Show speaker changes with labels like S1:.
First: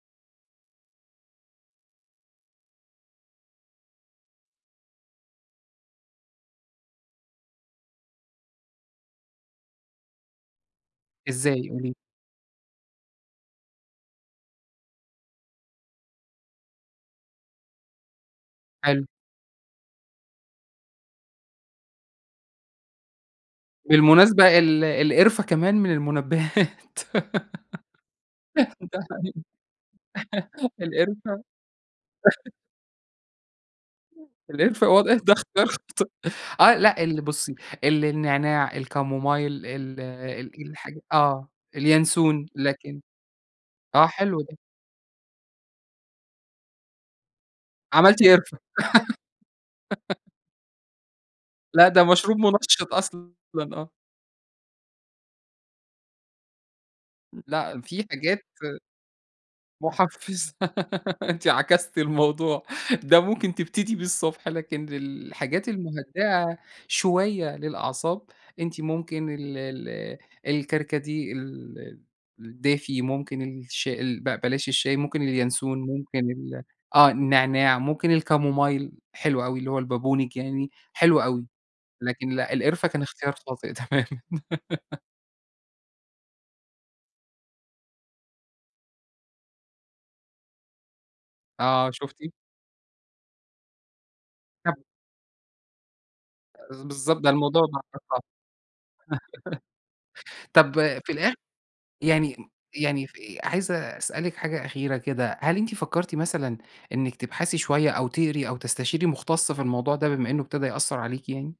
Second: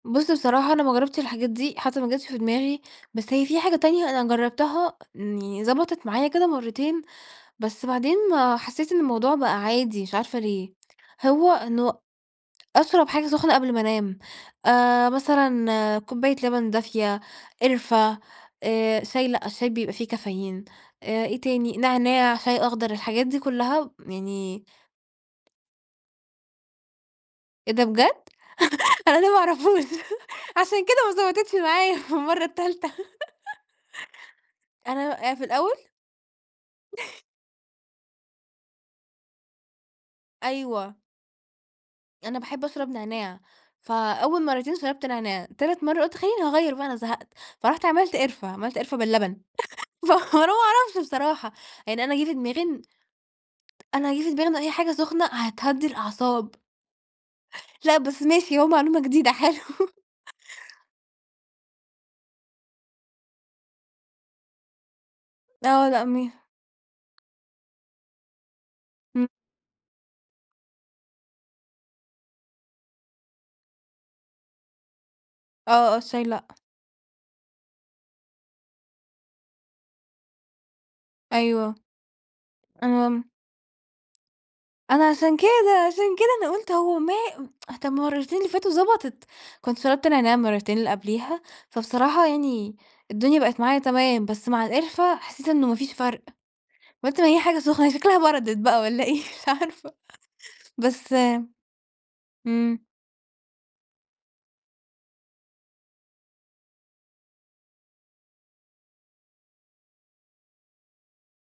S1: بُصّ بصراحة أنا ما جرّبتش الحاجات دي، حتى ما جاتش في دماغي، بس هي في حاجة تانية أنا جرّبتها، يعني ضبَطِت معايا كده مرّتين، بس بعدين حسّيت إن الموضوع بقى عادي، مش عارفة ليه، هو
S2: إزاي؟ قولي.
S1: إنه أشرَب حاجة سخنة قبْل ما أنام، آآ، مثلًا كوباية لبن دافية، قِرفة آآ،
S2: حلو.
S1: شاي لأ، الشاي بيبقى فيه كافيين، إيه تاني، نعناع، شاي أخضر، الحاجات دي كلّها
S2: بالمناسبة،
S1: يعني
S2: ال القِرفة كمان من المُنبّهات،
S1: إيه ده بجد؟!
S2: ده
S1: أنا ما
S2: حقيقي،
S1: أعرفهوش، عشان كده ما
S2: القِرفة
S1: ضبَطِتش معايا في المرَّة التالتة.
S2: القرفة
S1: أنا آآ في الأول
S2: [unintelligible] آه، لا، ال بُصّي، النعناع، الكامومايل، ال ال الحاج
S1: أيوه.
S2: آه،
S1: أنا
S2: الينسون،
S1: باحب أشرب
S2: لكن
S1: نعناع،
S2: آه، حلو
S1: فأول
S2: ده.
S1: مرّتين شرَبت نعناع، تالت مرَّة قُلت خلّيني أغيّر بقى أنا زهَقت، فرُحت عملت
S2: عملتِ
S1: قِرفة،
S2: قرفة
S1: عملت قِرفة باللبن فأنا ما أعرفش بصراحة،
S2: لا ده
S1: يعني أنا جِه في
S2: مشروب
S1: دماغي إن
S2: منشِّط أصلًا. آه.
S1: أنا جِه في دماغي إن أي حاجة سخنة هتهدّي الأعصاب.
S2: مم لأ،
S1: لأ،
S2: في
S1: بس
S2: حاجات
S1: ماشي أهو معلومة جديدة، حلو.
S2: محفِّزة، أنتِ عكستِ الموضوع، ده ممكن تبتدي بيه الصبح لكن الحاجات
S1: آه، لأ، م
S2: المُهدّئة شوية للأعصاب، أنتِ
S1: إمم.
S2: ممكن ال ال الكركديه، ال الدافي، ممكن الشي ال ب بلاش الشاي، ممكن الينسون،
S1: آه، آه،
S2: ممكن
S1: الشاي لأ.
S2: ال آه، النعناع ممكن الكامومايل، حلو أوي اللي هو البابونج يعني، حلو أوي،
S1: أيوه،
S2: لكن لأ، القِرفة كان
S1: آه.
S2: اختيار خاطئ تمامًا.
S1: أنا عشان كده، عشان كده أنا قُلت هو ما طَب المرّتين اللي فاتوا ضبَطِت، كنت شرَبت نعناع المرّتين اللي قبليها،
S2: آه،
S1: فبصراحة
S2: شُفتِ؟
S1: يعني الدنيا بقت معايا تمام، بس مع
S2: [unintelligible]
S1: القِرفة، حسّيت إنه ما فيش فرْق،
S2: آآ،
S1: قلْت
S2: بالضبط،
S1: ما
S2: ده
S1: هي حاجة
S2: الموضوع ده
S1: سخنة، هي شكلها
S2: [unintelligible]
S1: بردَت بقى والّا إيه؟ مش عارفة
S2: طَب في
S1: بس
S2: الآخر يعني
S1: إمم.
S2: يعني في عايز أسألِك حاجة أخيرة كده، هل أنتِ فكّرتِ مثلًا إنِك تبحثي شوية أو تقري أو تستشيري مخُتص في الموضوع ده، بما إنه ابتدى يأثّر عليكِ يعني؟